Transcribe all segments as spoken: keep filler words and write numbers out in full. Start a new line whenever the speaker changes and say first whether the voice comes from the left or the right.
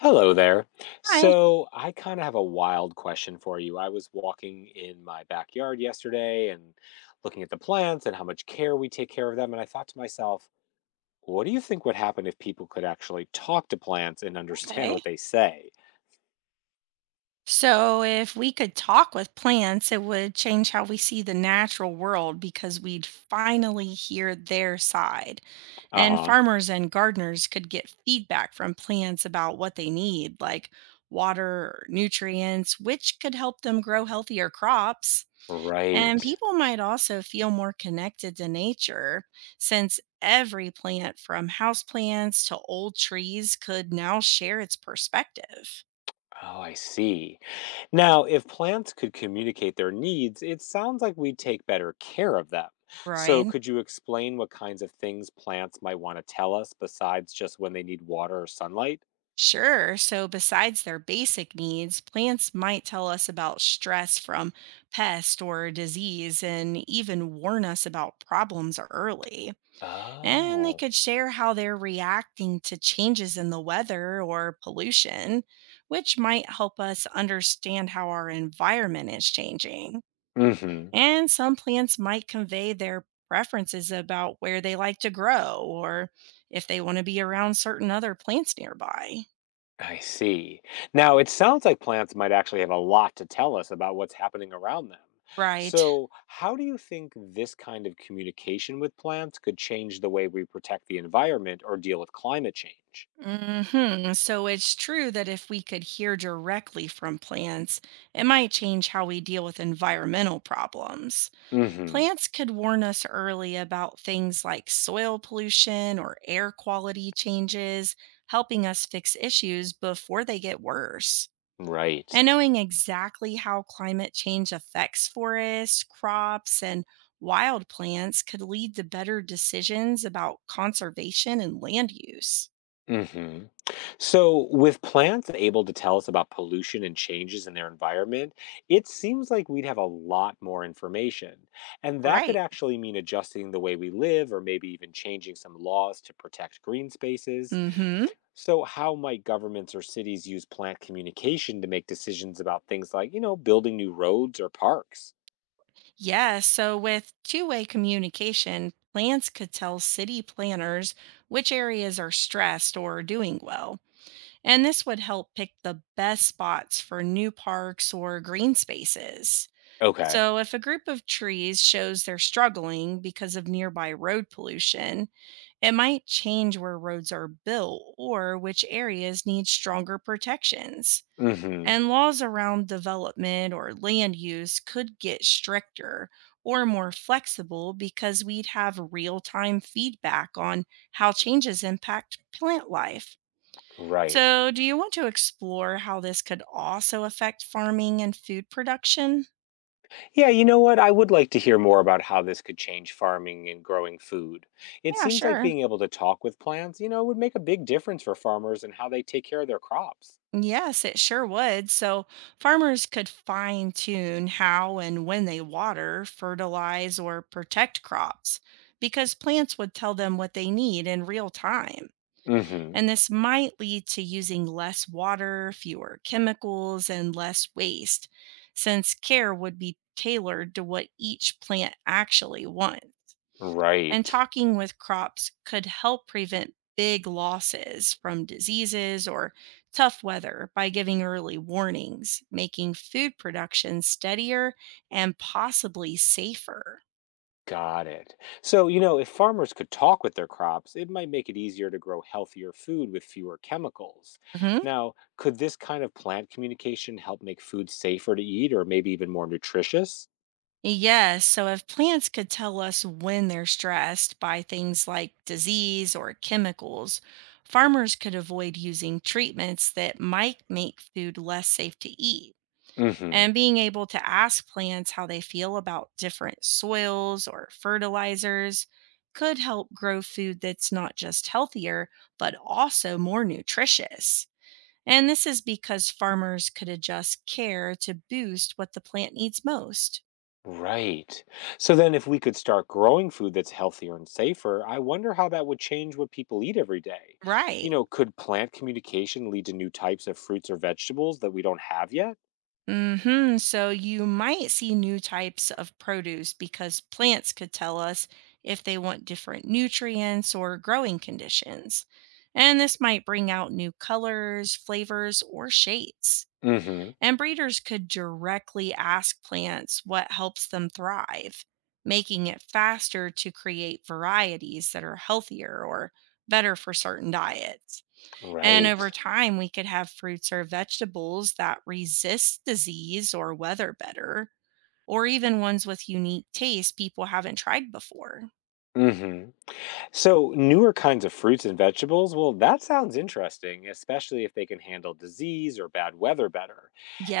left: Hello there.
right: Hi.
left: So, I kind of have a wild question for you. I was walking in my backyard yesterday and looking at the plants and how much care we take care of them. And I thought to myself, what do you think would happen if people could actually talk to plants and understand
right: Okay.
left: what they say?
right: So, if we could talk with plants, it would change how we see the natural world because we'd finally hear their side.
left: Uh
right: And
left: huh.
right: farmers and gardeners could get feedback from plants about what they need, like water, nutrients, which could help them grow healthier crops.
left: Right.
right: And people might also feel more connected to nature since every plant from houseplants to old trees could now share its perspective.
left: Oh, I see. Now, if plants could communicate their needs, it sounds like we'd take better care of them. So,
right: Right.
left: could you explain what kinds of things plants might want to tell us besides just when they need water or sunlight?
right: Sure. So, besides their basic needs, plants might tell us about stress from pest or disease and even warn us about problems early. And they
left: Oh.
right: could share how they're reacting to changes in the weather or pollution, which might help us understand how our environment is changing.
left: Mm-hmm.
right: And some plants might convey their preferences about where they like to grow or if they want to be around certain other plants nearby.
left: I see. Now, it sounds like plants might actually have a lot to tell us about what's happening around them.
right: Right.
left: So, how do you think this kind of communication with plants could change the way we protect the environment or deal with climate change?
right: hmm So it's true that if we could hear directly from plants, it might change how we deal with environmental problems.
left: Mm-hmm.
right: Plants could warn us early about things like soil pollution or air quality changes, helping us fix issues before they get worse.
left: Right.
right: And knowing exactly how climate change affects forests, crops, and wild plants could lead to better decisions about conservation and land use.
left: Hmm. So, with plants able to tell us about pollution and changes in their environment, it seems like we'd have a lot more information. And that could
right: Right.
left: actually mean adjusting the way we live or maybe even changing some laws to protect green spaces.
right: Mm hmm.
left: So, how might governments or cities use plant communication to make decisions about things like, you know, building new roads or parks?
right: Yeah, so with two way communication, plants could tell city planners which areas are stressed or doing well. And this would help pick the best spots for new parks or green spaces.
left: Okay.
right: So, if a group of trees shows they're struggling because of nearby road pollution, it might change where roads are built or which areas need stronger protections.
left: Hmm.
right: And laws around development or land use could get stricter or more flexible because we'd have real time feedback on how changes impact plant life.
left: Right.
right: So, do you want to explore how this could also affect farming and food production?
left: Yeah, you know what? I would like to hear more about how this could change farming and growing food. It
right: Yeah,
left: seems like
right: sure.
left: being able to talk with plants, you know, would make a big difference for farmers and how they take care of their crops.
right: Yes, it sure would. So farmers could fine tune how and when they water, fertilize, or protect crops because plants would tell them what they need in real time.
left: Mm-hmm.
right: And this might lead to using less water, fewer chemicals, and less waste, since care would be tailored to what each plant actually wants. And
left: Right.
right: talking with crops could help prevent big losses from diseases or tough weather by giving early warnings, making food production steadier and possibly safer.
left: Got it. So, you know, if farmers could talk with their crops, it might make it easier to grow healthier food with fewer chemicals.
right: Mhm.
left: Now, could this kind of plant communication help make food safer to eat or maybe even more nutritious?
right: Yes. So if plants could tell us when they're stressed by things like disease or chemicals, farmers could avoid using treatments that might make food less safe to eat.
left: Mm-hmm.
right: And being able to ask plants how they feel about different soils or fertilizers could help grow food that's not just healthier, but also more nutritious. And this is because farmers could adjust care to boost what the plant needs most.
left: Right. So then, if we could start growing food that's healthier and safer, I wonder how that would change what people eat every day. You
right: Right.
left: know, could plant communication lead to new types of fruits or vegetables that we don't have yet?
right: hmm So you might see new types of produce because plants could tell us if they want different nutrients or growing conditions. And this might bring out new colors, flavors, or shades.
left: Mm hmm.
right: And breeders could directly ask plants what helps them thrive, making it faster to create varieties that are healthier or better for certain diets. And over
left: Right.
right: time, we could have fruits or vegetables that resist disease or weather better, or even ones with unique tastes people haven't tried before.
left: Mm hmm. So, newer kinds of fruits and vegetables, well, that sounds interesting, especially if they can handle disease or bad weather better.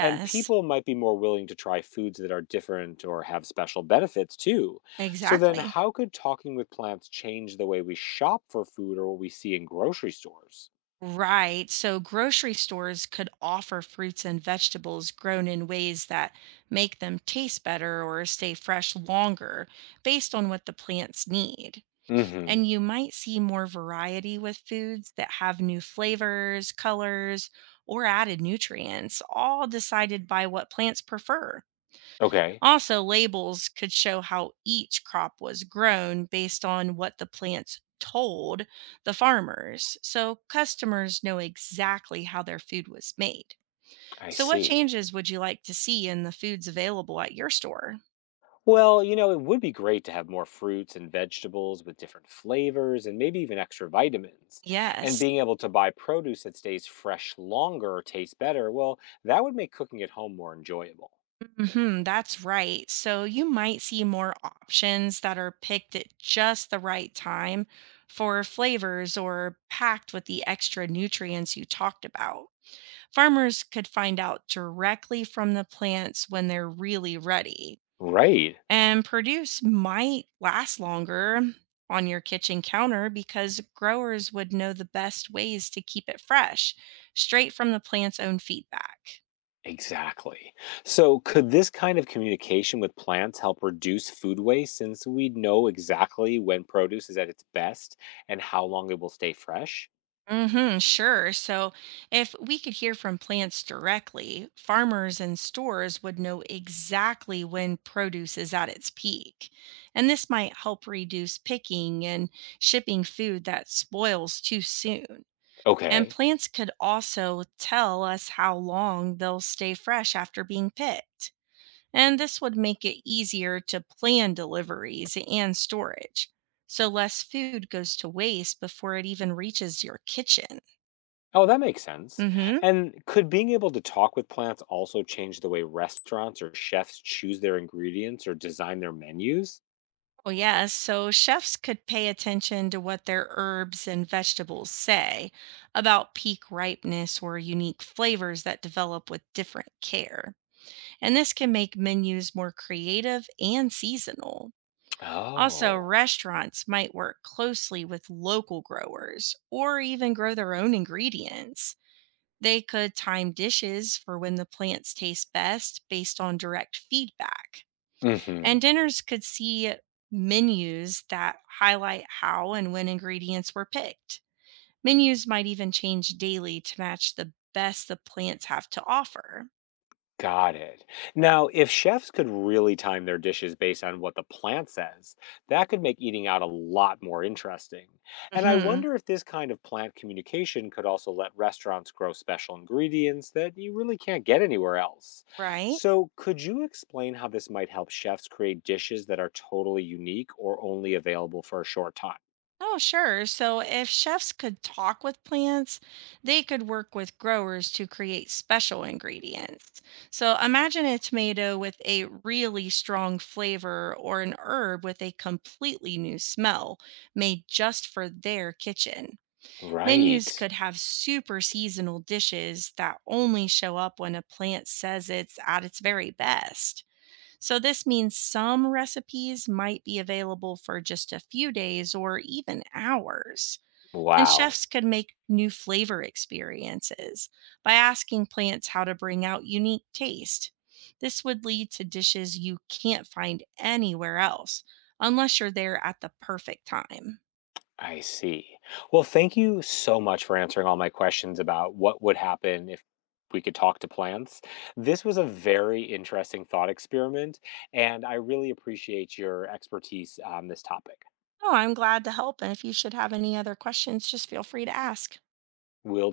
left: And people might be more willing to try foods that are different or have special benefits too. So, then
right: exactly.
left: how could talking with plants change the way we shop for food or what we see in grocery stores?
right: Right. So grocery stores could offer fruits and vegetables grown in ways that make them taste better or stay fresh longer based on what the plants need.
left: Mm hmm.
right: And you might see more variety with foods that have new flavors, colors, or added nutrients, all decided by what plants prefer.
left: Okay,
right: Also, labels could show how each crop was grown based on what the plants told the farmers, so customers know exactly how their food was made.
left: I
right: So, what
left: see.
right: changes would you like to see in the foods available at your store?
left: Well, you know, it would be great to have more fruits and vegetables with different flavors and maybe even extra vitamins. And
right: Yes.
left: being able to buy produce that stays fresh longer or tastes better, well, that would make cooking at home more enjoyable.
right: Hmm that's right. So you might see more options that are picked at just the right time for flavors or packed with the extra nutrients you talked about. Farmers could find out directly from the plants when they're really ready.
left: Right.
right: And produce might last longer on your kitchen counter because growers would know the best ways to keep it fresh, straight from the plant's own feedback.
left: Exactly. So, could this kind of communication with plants help reduce food waste since we know exactly when produce is at its best and how long it will stay fresh?
right: Mm-hmm, sure. So, if we could hear from plants directly, farmers and stores would know exactly when produce is at its peak. And this might help reduce picking and shipping food that spoils too soon. And
left: Okay.
right: plants could also tell us how long they'll stay fresh after being picked. And this would make it easier to plan deliveries and storage. So, less food goes to waste before it even reaches your kitchen.
left: Oh, that makes sense.
right: Mm-hmm.
left: And could being able to talk with plants also change the way restaurants or chefs choose their ingredients or design their menus?
right: Well, yes. So chefs could pay attention to what their herbs and vegetables say about peak ripeness or unique flavors that develop with different care. And this can make menus more creative and seasonal. Also,
left: Oh.
right: restaurants might work closely with local growers or even grow their own ingredients. They could time dishes for when the plants taste best based on direct feedback.
left: Mhm.
right: And dinners could see menus that highlight how and when ingredients were picked. Menus might even change daily to match the best the plants have to offer.
left: Got it. Now, if chefs could really time their dishes based on what the plant says, that could make eating out a lot more interesting. And I
right: hmm
left: wonder if this kind of plant communication could also let restaurants grow special ingredients that you really can't get anywhere else.
right: Right?
left: So, could you explain how this might help chefs create dishes that are totally unique or only available for a short time?
right: Oh, sure. So if chefs could talk with plants, they could work with growers to create special ingredients. So imagine a tomato with a really strong flavor or an herb with a completely new smell made just for their kitchen. Menus
left: Right.
right: could have super seasonal dishes that only show up when a plant says it's at its very best. So, this means some recipes might be available for just a few days or even hours. And
left: Wow.
right: chefs could make new flavor experiences by asking plants how to bring out unique taste. This would lead to dishes you can't find anywhere else unless you're there at the perfect time.
left: I see. Well, thank you so much for answering all my questions about what would happen if we could talk to plants. This was a very interesting thought experiment, and I really appreciate your expertise on this topic.
right: Oh, I'm glad to help. And if you should have any other questions, just feel free to ask.
left: We'll